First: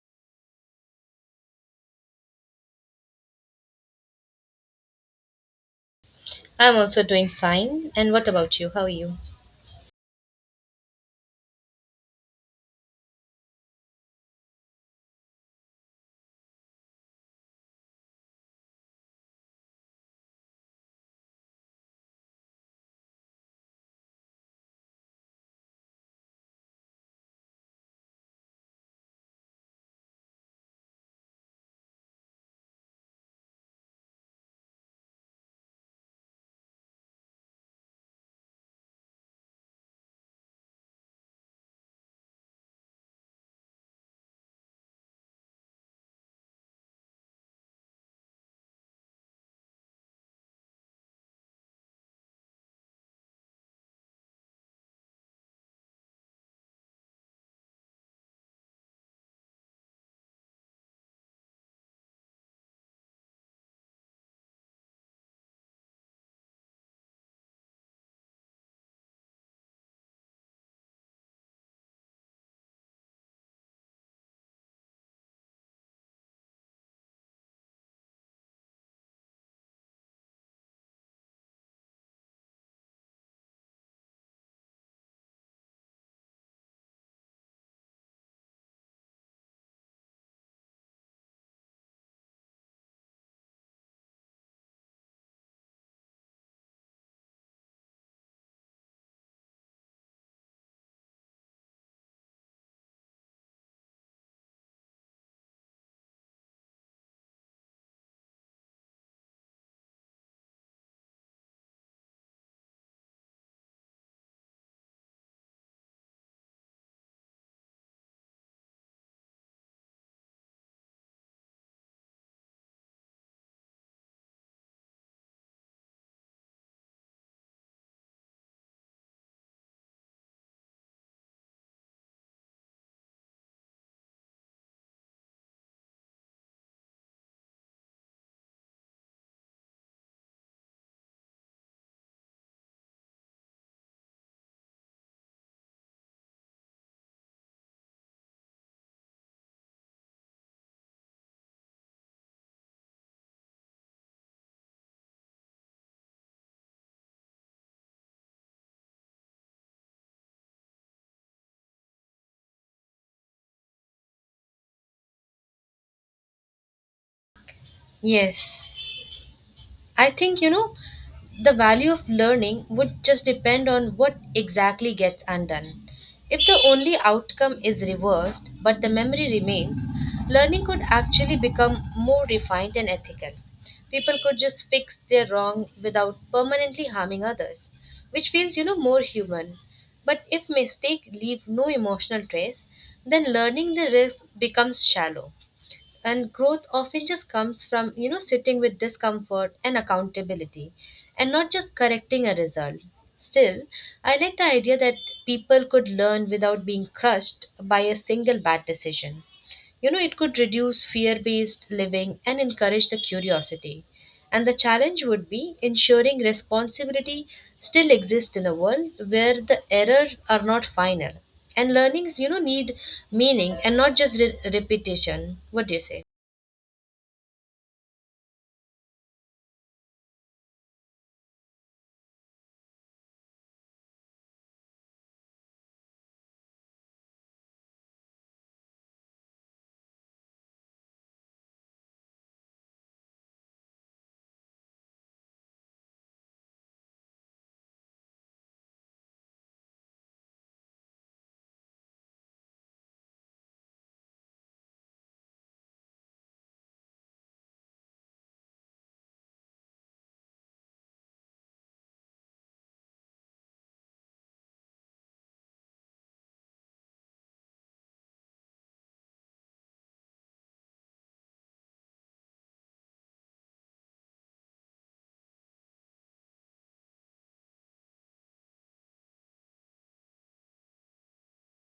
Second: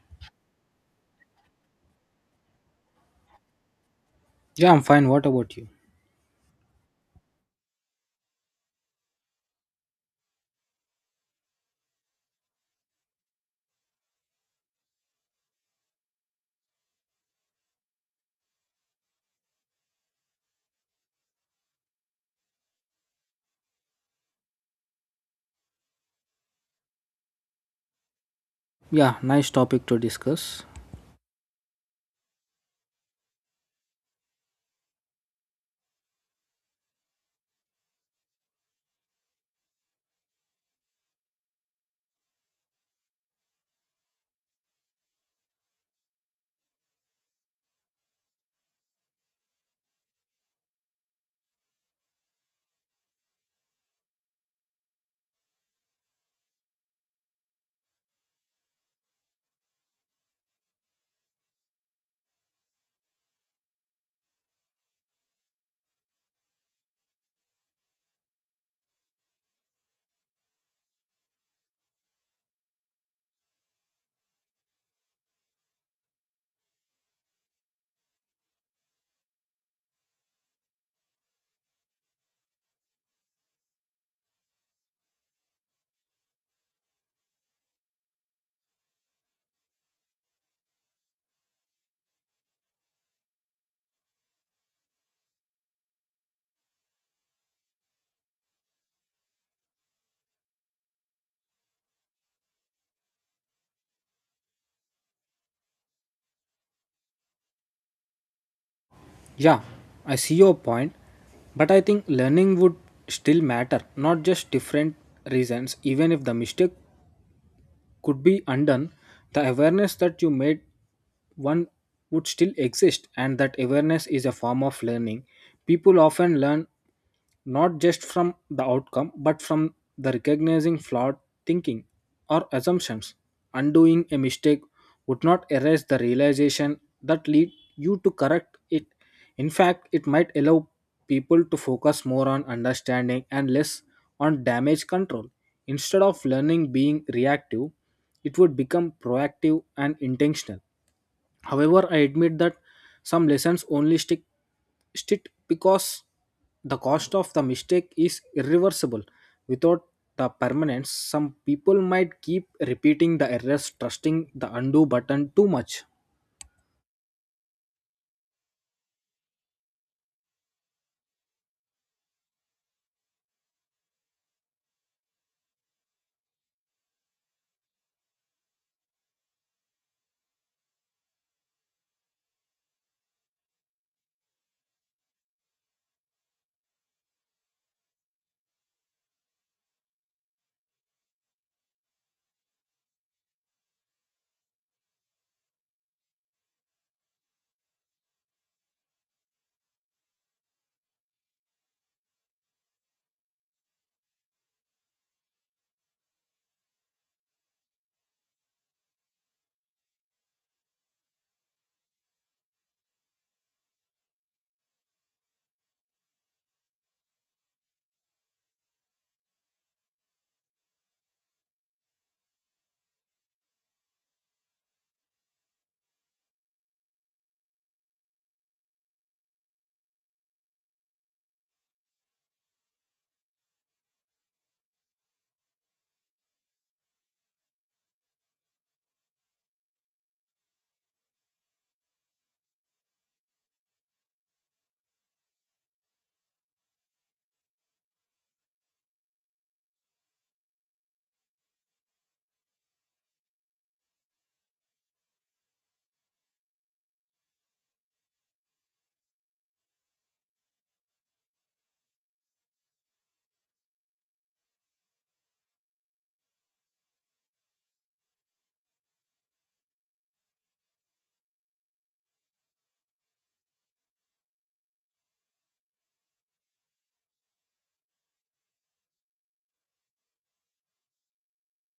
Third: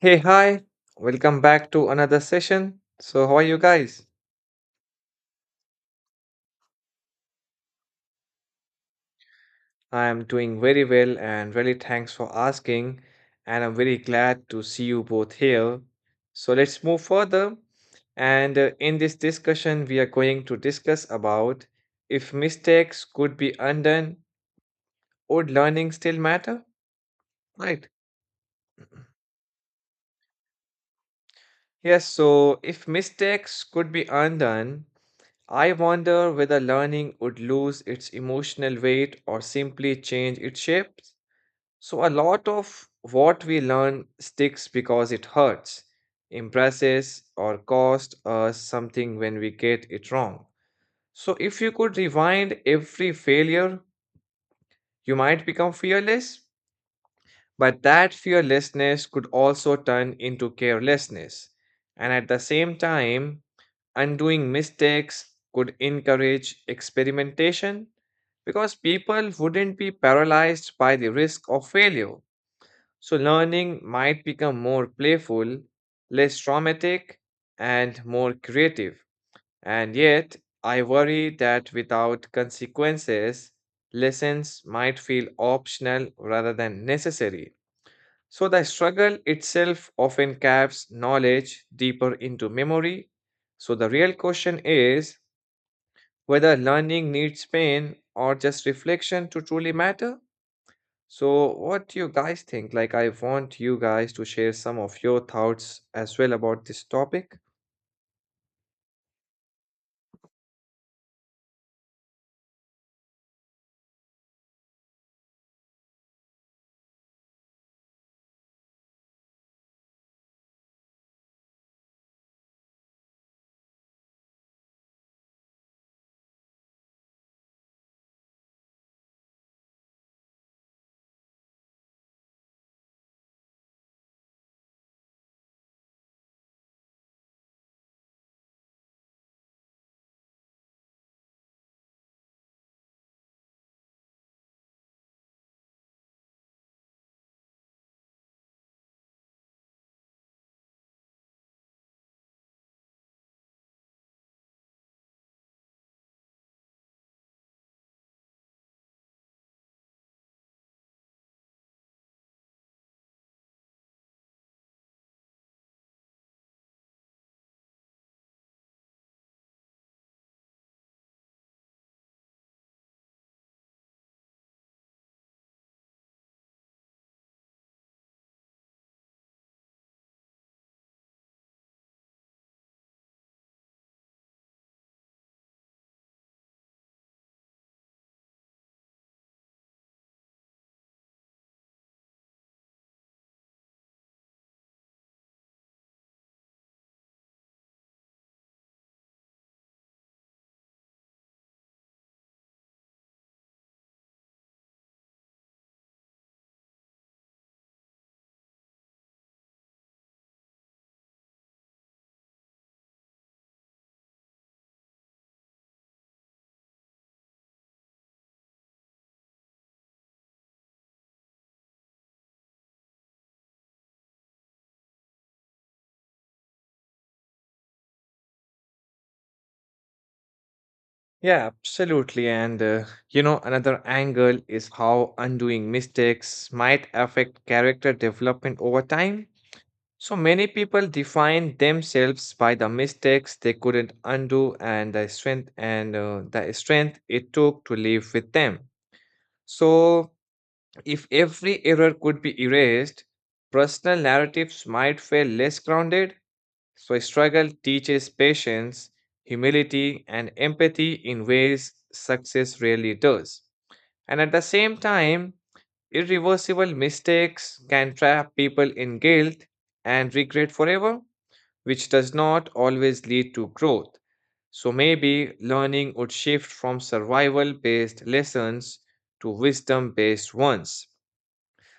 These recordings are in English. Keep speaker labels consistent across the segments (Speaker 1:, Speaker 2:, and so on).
Speaker 1: Hey, hi, welcome back to another session. So, how are you guys?
Speaker 2: Yeah, I'm fine. What about you?
Speaker 3: I'm also doing fine. And what about you? How are you?
Speaker 1: I am doing very well and really thanks for asking. And I'm very glad to see you both here. So, let's move further. And in this discussion, we are going to discuss about if mistakes could be undone, would learning still matter? Right.
Speaker 2: Yeah, nice topic to discuss.
Speaker 1: Yes, so if mistakes could be undone, I wonder whether learning would lose its emotional weight or simply change its shapes. So, a lot of what we learn sticks because it hurts, impresses, or cost us something when we get it wrong. So, if you could rewind every failure, you might become fearless but that fearlessness could also turn into carelessness. And at the same time, undoing mistakes could encourage experimentation because people wouldn't be paralyzed by the risk of failure. So, learning might become more playful, less traumatic, and more creative. And yet, I worry that without consequences, lessons might feel optional rather than necessary. So the struggle itself often caps knowledge deeper into memory. So the real question is whether learning needs pain or just reflection to truly matter. So what do you guys think? Like I want you guys to share some of your thoughts as well about this topic.
Speaker 2: Yeah, I see your point, but I think learning would still matter, not just different reasons. Even if the mistake could be undone, the awareness that you made one would still exist, and that awareness is a form of learning. People often learn not just from the outcome but from the recognizing flawed thinking or assumptions. Undoing a mistake would not erase the realization that lead you to correct it. In fact, it might allow people to focus more on understanding and less on damage control. Instead of learning being reactive, it would become proactive and intentional. However, I admit that some lessons only stick because the cost of the mistake is irreversible. Without the permanence, some people might keep repeating the errors, trusting the undo button too much.
Speaker 3: Yes. I think, the value of learning would just depend on what exactly gets undone. If the only outcome is reversed, but the memory remains, learning could actually become more refined and ethical. People could just fix their wrong without permanently harming others, which feels, more human. But if mistakes leave no emotional trace, then learning the risk becomes shallow, and growth often just comes from, sitting with discomfort and accountability and not just correcting a result. Still, I like the idea that people could learn without being crushed by a single bad decision. It could reduce fear based living and encourage the curiosity, and the challenge would be ensuring responsibility still exists in a world where the errors are not final. And learnings, need meaning and not just repetition. What do you say?
Speaker 1: Yeah, absolutely. And another angle is how undoing mistakes might affect character development over time. So many people define themselves by the mistakes they couldn't undo and the strength and the strength it took to live with them. So if every error could be erased, personal narratives might feel less grounded. So struggle teaches patience, humility and empathy in ways success rarely does. And at the same time, irreversible mistakes can trap people in guilt and regret forever which does not always lead to growth. So maybe learning would shift from survival based lessons to wisdom based ones.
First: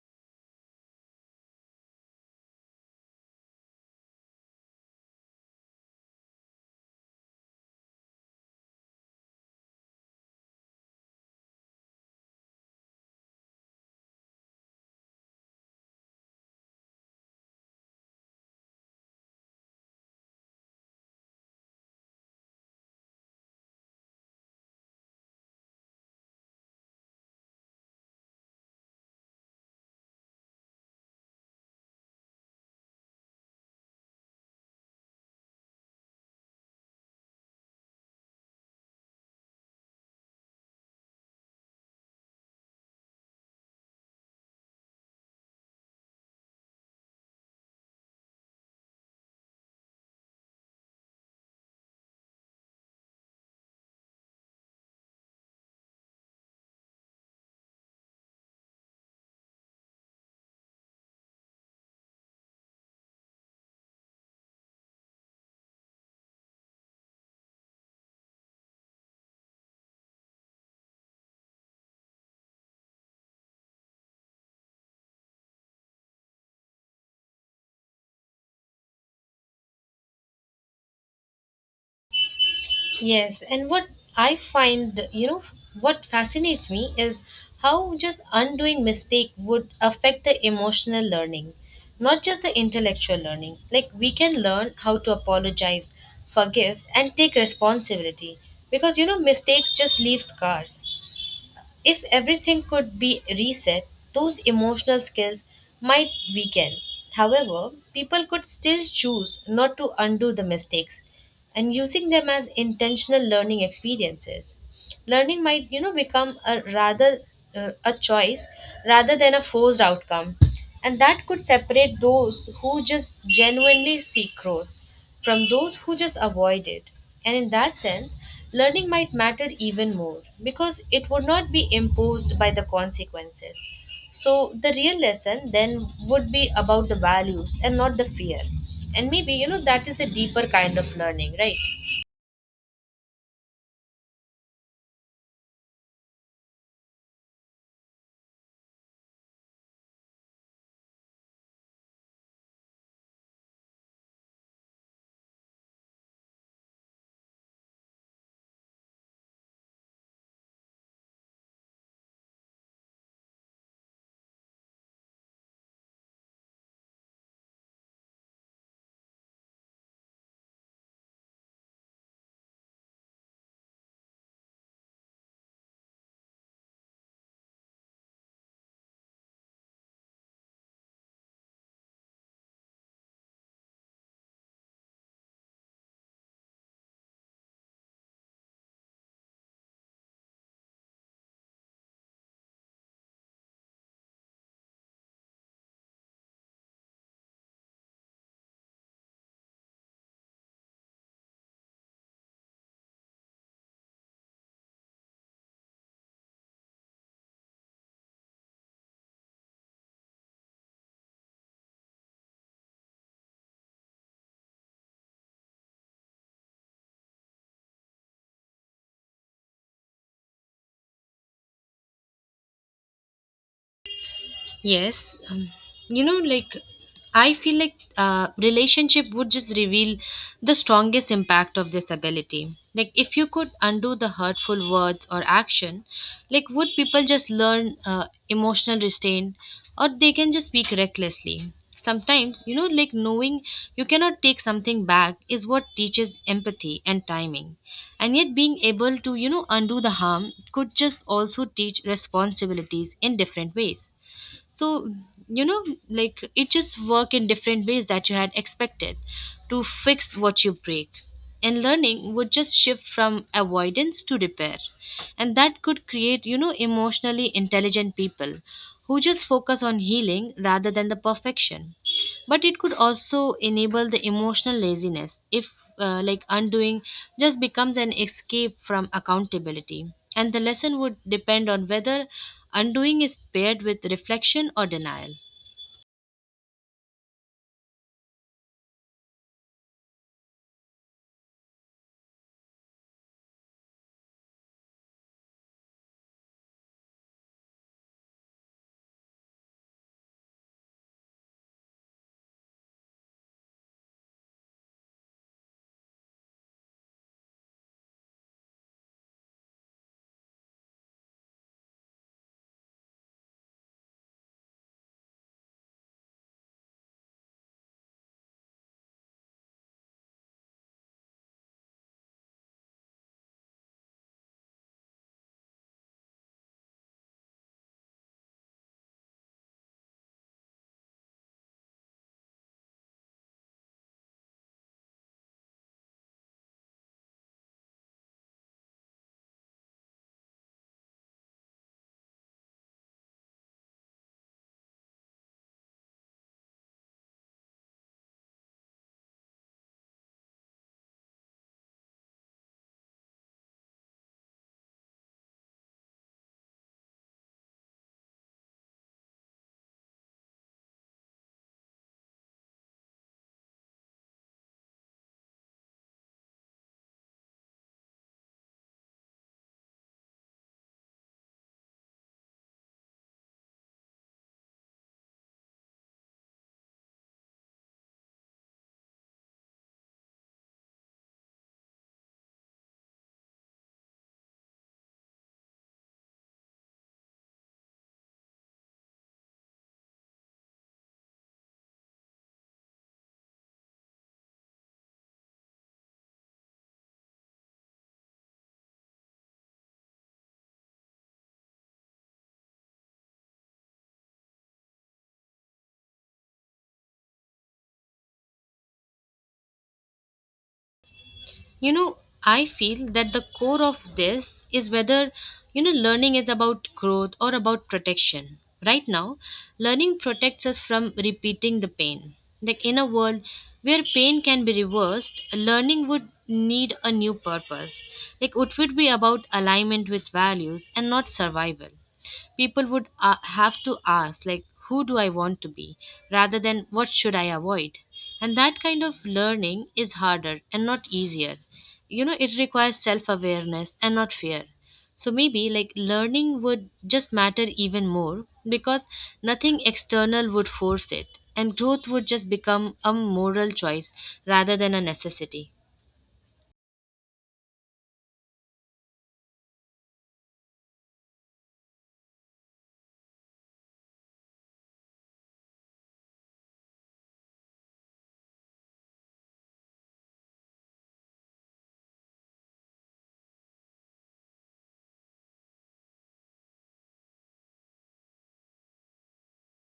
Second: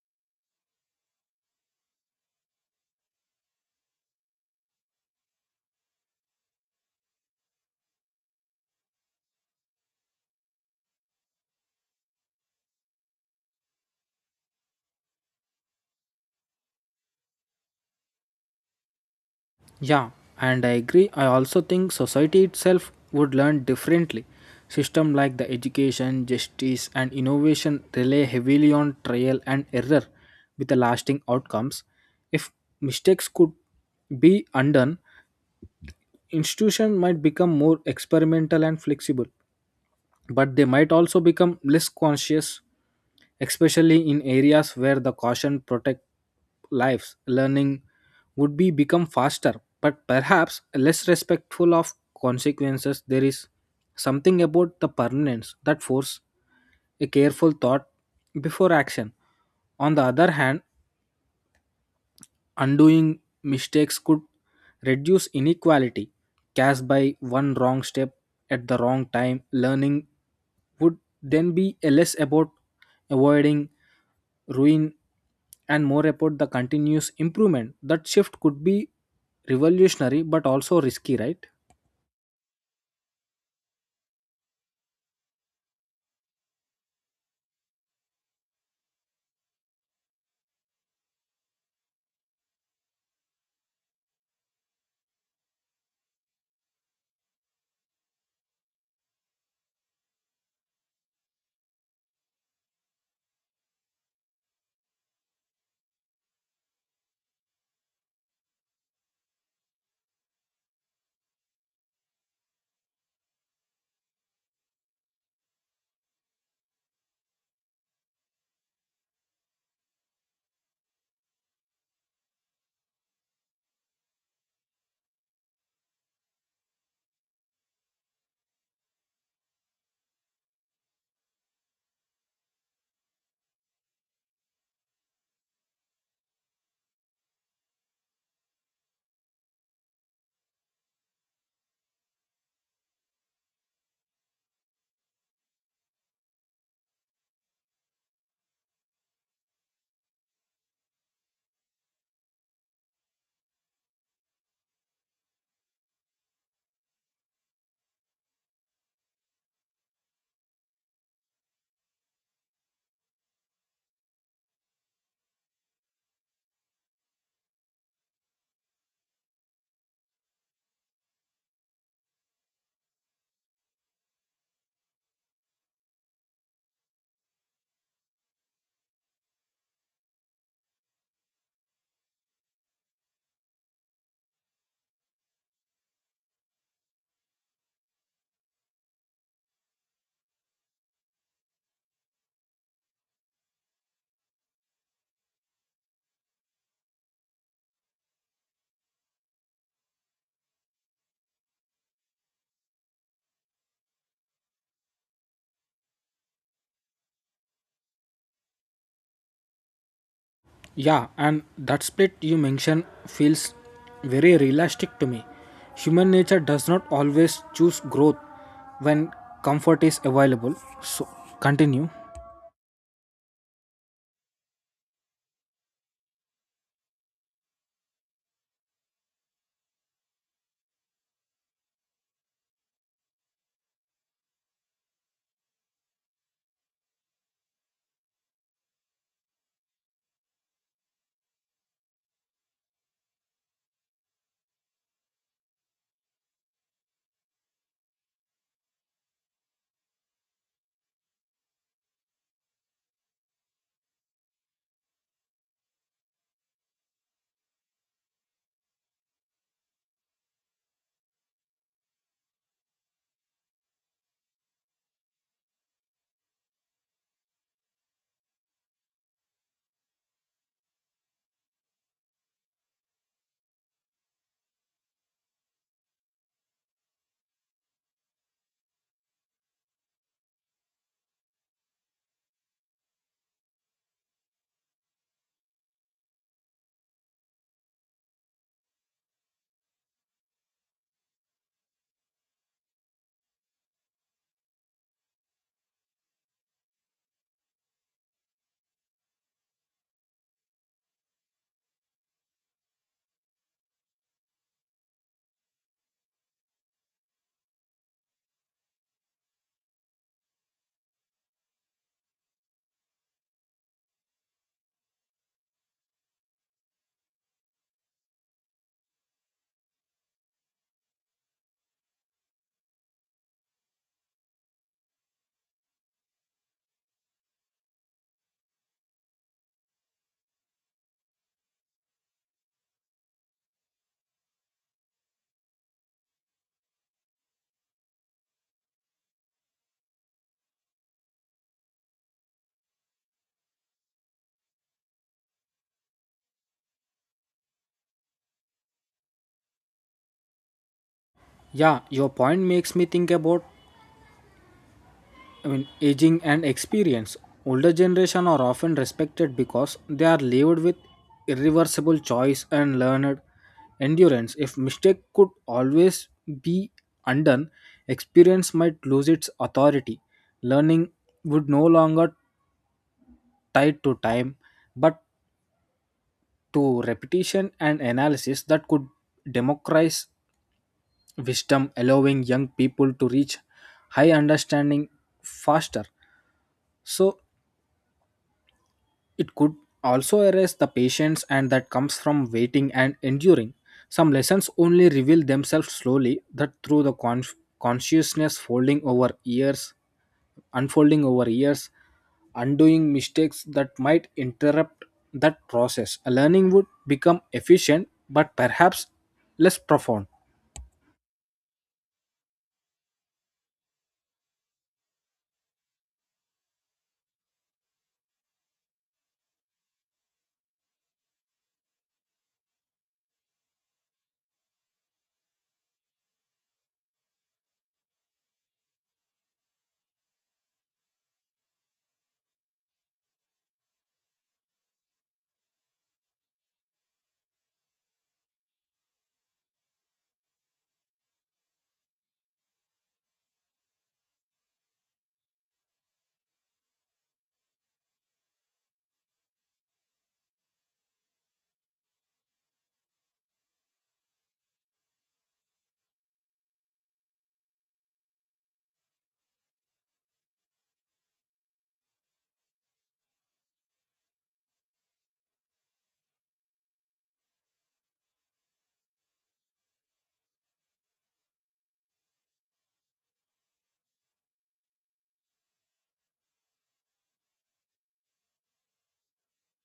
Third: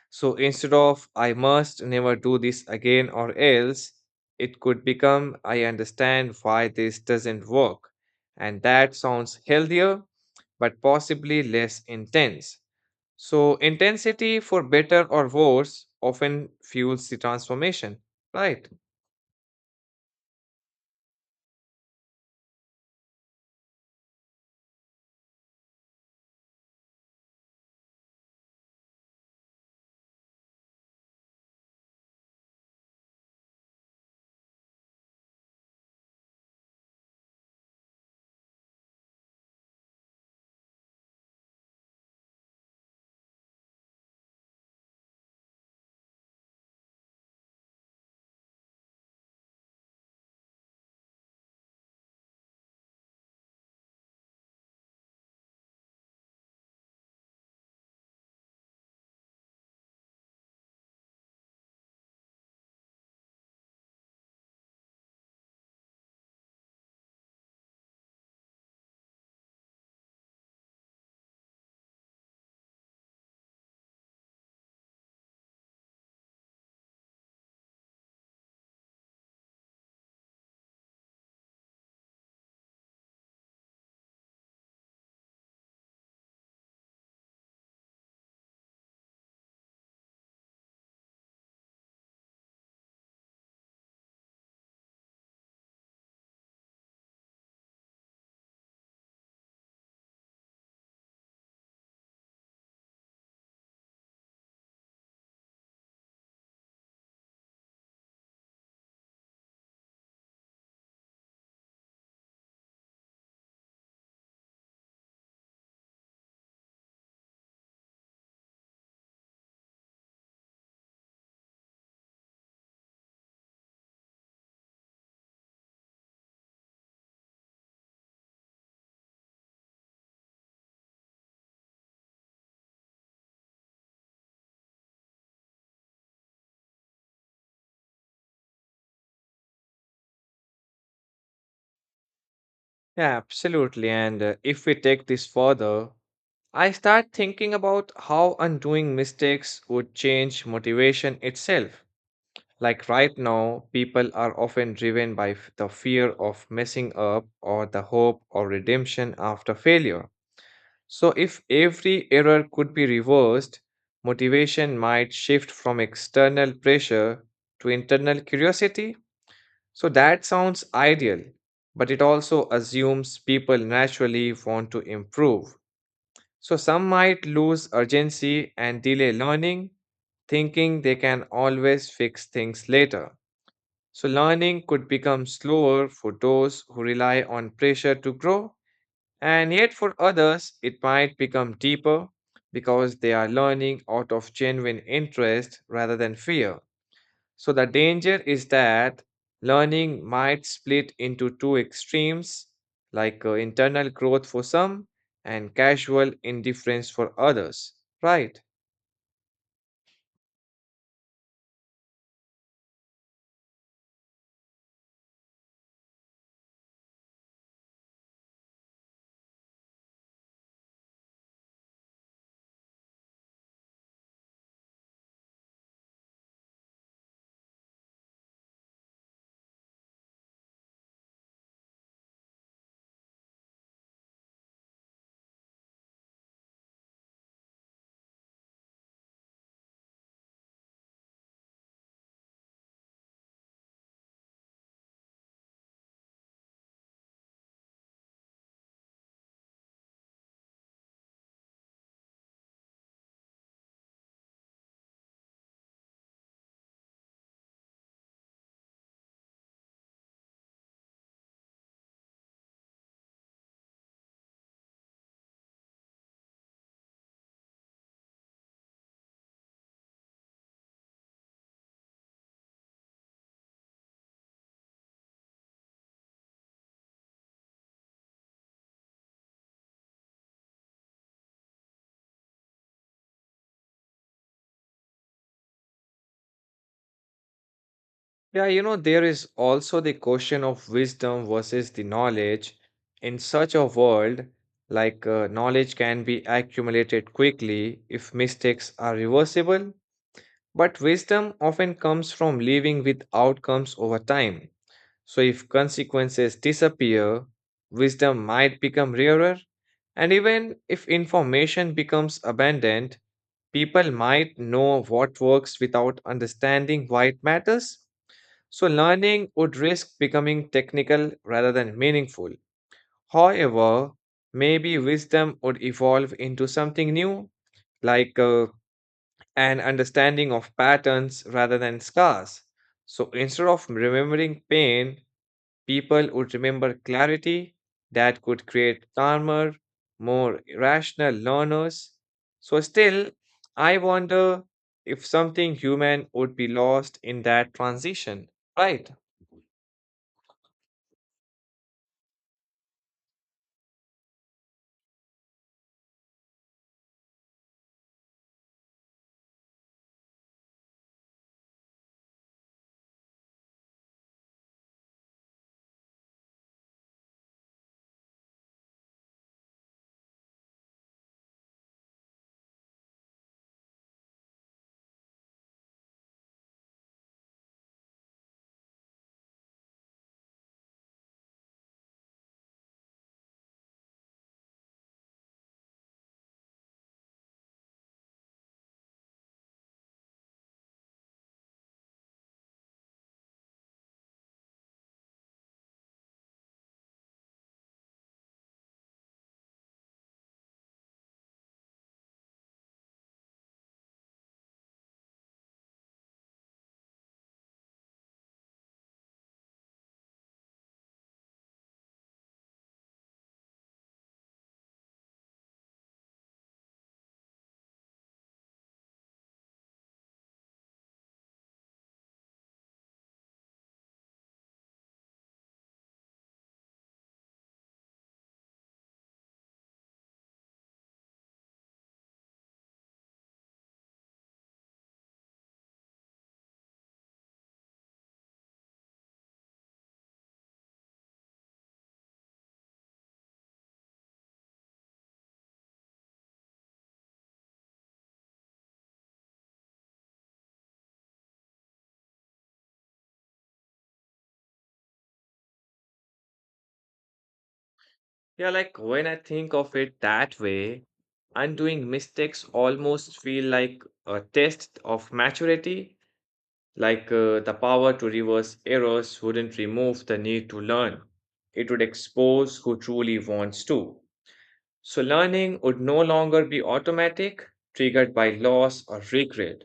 Speaker 1: So instead of I must never do this again or else, it could become I understand why this doesn't work. And that sounds healthier, but possibly less intense. So intensity, for better or worse, often fuels the transformation, right?
Speaker 2: Yeah, and I agree. I also think society itself would learn differently. System like the education, justice, and innovation rely heavily on trial and error with the lasting outcomes. If mistakes could be undone, institution might become more experimental and flexible, but they might also become less conscious, especially in areas where the caution protect lives. Learning would be become faster, but perhaps less respectful of consequences. There is something about the permanence that force a careful thought before action. On the other hand, undoing mistakes could reduce inequality. Cast by one wrong step at the wrong time, learning would then be a less about avoiding ruin and more about the continuous improvement. That shift could be revolutionary but also risky, right?
Speaker 3: Yes, and what I find, what fascinates me is how just undoing mistake would affect the emotional learning, not just the intellectual learning. Like, we can learn how to apologize, forgive, and take responsibility because mistakes just leave scars. If everything could be reset, those emotional skills might weaken. However, people could still choose not to undo the mistakes and using them as intentional learning experiences. Learning might, become a rather a choice rather than a forced outcome. And that could separate those who just genuinely seek growth from those who just avoid it. And in that sense, learning might matter even more because it would not be imposed by the consequences. So, the real lesson then would be about the values and not the fear. And maybe, that is the deeper kind of learning, right?
Speaker 1: Yeah, absolutely. And if we take this further, I start thinking about how undoing mistakes would change motivation itself. Like right now, people are often driven by the fear of messing up or the hope or redemption after failure. So, if every error could be reversed, motivation might shift from external pressure to internal curiosity so that sounds ideal, but it also assumes people naturally want to improve. So some might lose urgency and delay learning, thinking they can always fix things later. So learning could become slower for those who rely on pressure to grow, and yet for others, it might become deeper because they are learning out of genuine interest rather than fear. So the danger is that learning might split into two extremes, like internal growth for some and casual indifference for others. Right.
Speaker 2: Yeah, and that split you mentioned feels very realistic to me. Human nature does not always choose growth when comfort is available. So, continue.
Speaker 3: Yes, you know, like I feel like relationship would just reveal the strongest impact of this ability. Like, if you could undo the hurtful words or action, like, would people just learn emotional restraint or they can just speak recklessly? Sometimes, knowing you cannot take something back is what teaches empathy and timing. And yet, being able to, undo the harm could just also teach responsibilities in different ways. So, you know it just work in different ways that you had expected, to fix what you break, and learning would just shift from avoidance to repair, and that could create, emotionally intelligent people who just focus on healing rather than the perfection. But it could also enable the emotional laziness if, like, undoing just becomes an escape from accountability, and the lesson would depend on whether undoing is paired with reflection or denial.
Speaker 1: Yeah, you know, there is also the question of wisdom versus the knowledge. In such a world, like knowledge can be accumulated quickly if mistakes are reversible, but wisdom often comes from living with outcomes over time. So, if consequences disappear, wisdom might become rarer, and even if information becomes abundant, people might know what works without understanding why it matters. So, learning would risk becoming technical rather than meaningful. However, maybe wisdom would evolve into something new, like an understanding of patterns rather than scars. So instead of remembering pain, people would remember clarity that could create calmer, more rational learners. So, still, I wonder if something human would be lost in that transition, right?
Speaker 2: Yeah, your point makes me think about, I mean, aging and experience. Older generation are often respected because they are lived with irreversible choice and learned endurance. If mistake could always be undone, experience might lose its authority. Learning would no longer tied to time but to repetition and analysis that could democratize wisdom, allowing young people to reach high understanding faster. So it could also erase the patience and that comes from waiting and enduring. Some lessons only reveal themselves slowly that through the consciousness folding over years, unfolding over years. Undoing mistakes that might interrupt that process. A learning would become efficient but perhaps less profound.
Speaker 3: you know I feel that the core of this is whether, learning is about growth or about protection. Right now, learning protects us from repeating the pain. Like, in a world where pain can be reversed, learning would need a new purpose. Like, it would be about alignment with values and not survival. People would have to ask, like, who do I want to be rather than what should I avoid, and that kind of learning is harder and not easier. It requires self awareness and not fear. So maybe, like, learning would just matter even more because nothing external would force it, and growth would just become a moral choice rather than a necessity.
Speaker 1: Yeah, like when I think of it that way, undoing mistakes almost feel like a test of maturity, like the power to reverse errors wouldn't remove the need to learn. It would expose who truly wants to. So learning would no longer be automatic, triggered by loss or regret.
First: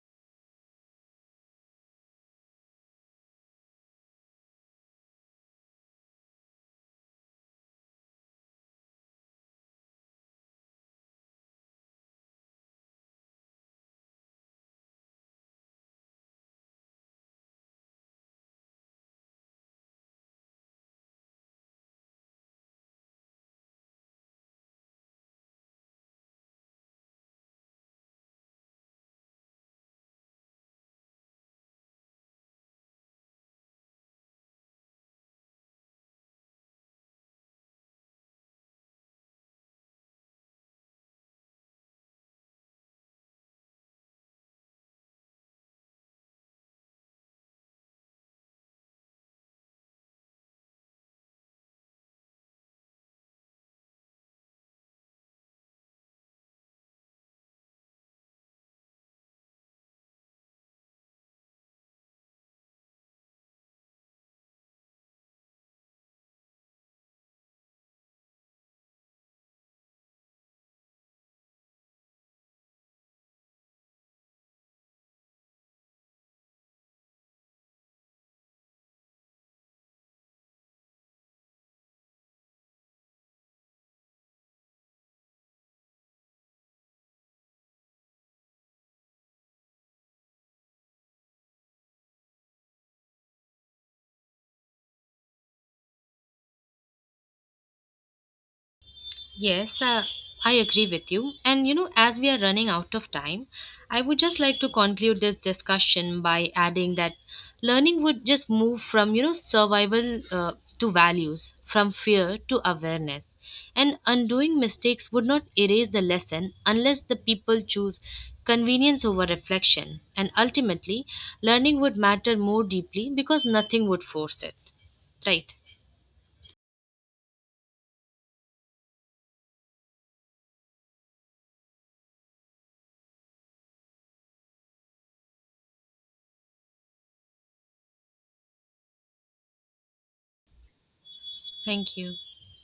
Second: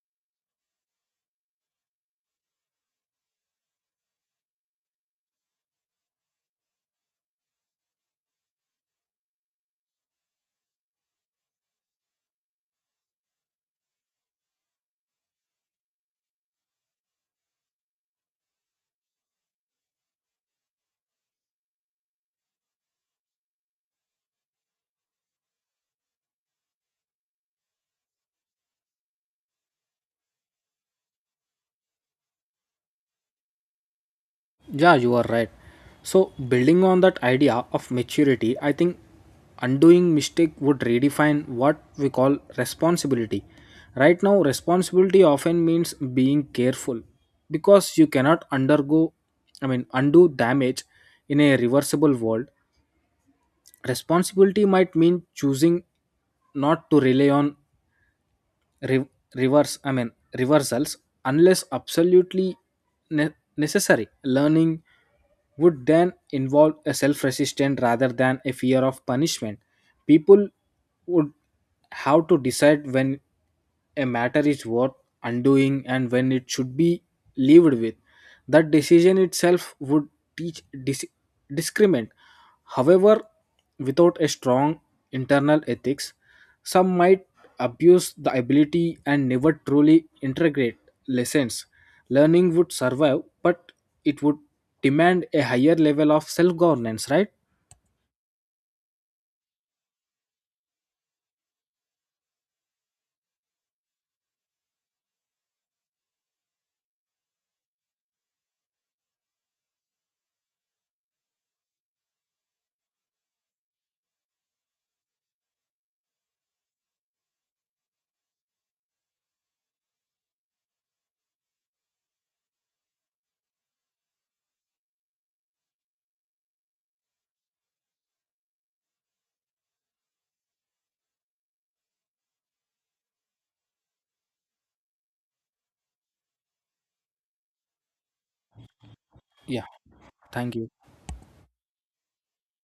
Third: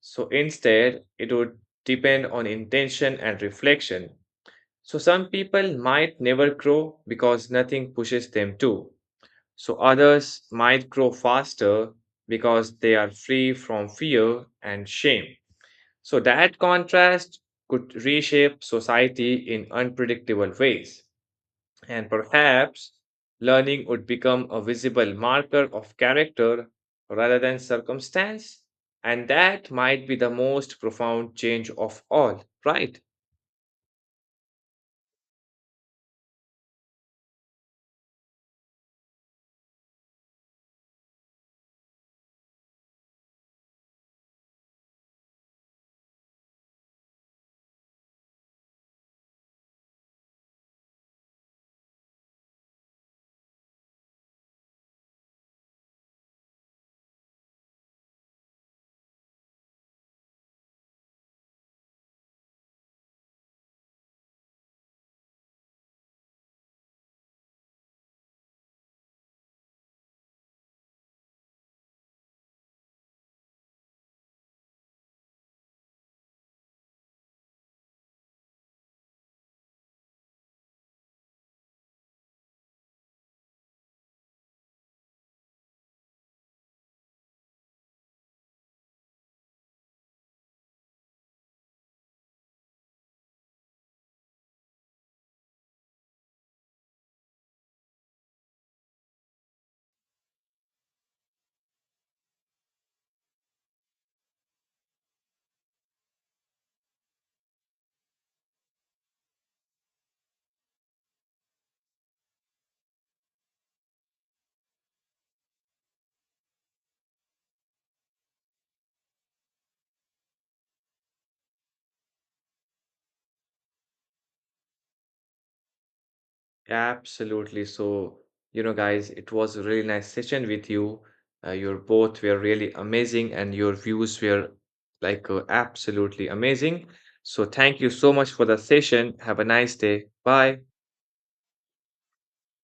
Speaker 1: So instead, it would depend on intention and reflection. So some people might never grow because nothing pushes them to. So others might grow faster because they are free from fear and shame. So that contrast could reshape society in unpredictable ways. And perhaps learning would become a visible marker of character rather than circumstance. And that might be the most profound change of all, right?
Speaker 2: Yeah, you are right. So, building on that idea of maturity, I think undoing mistake would redefine what we call responsibility. Right now, responsibility often means being careful because you cannot undo damage in a reversible world. Responsibility might mean choosing not to rely on re- reverse I mean reversals unless absolutely ne- necessary. Learning would then involve a self resistance rather than a fear of punishment. People would have to decide when a matter is worth undoing and when it should be lived with. That decision itself would teach discriminant. However, without a strong internal ethics, some might abuse the ability and never truly integrate lessons. Learning would survive, but it would demand a higher level of self governance, right?
Speaker 3: Yes, I agree with you. And as we are running out of time, I would just like to conclude this discussion by adding that learning would just move from, survival, to values, from fear to awareness. And undoing mistakes would not erase the lesson unless the people choose convenience over reflection. And ultimately, learning would matter more deeply because nothing would force it. Right.
Speaker 1: Absolutely. So, you know, guys, it was a really nice session with you. Your both were really amazing, and your views were like absolutely amazing. So, thank you so much for the session. Have a
Speaker 2: Yeah,
Speaker 1: nice day.
Speaker 2: thank
Speaker 1: Bye.
Speaker 2: you.
Speaker 3: Thank you.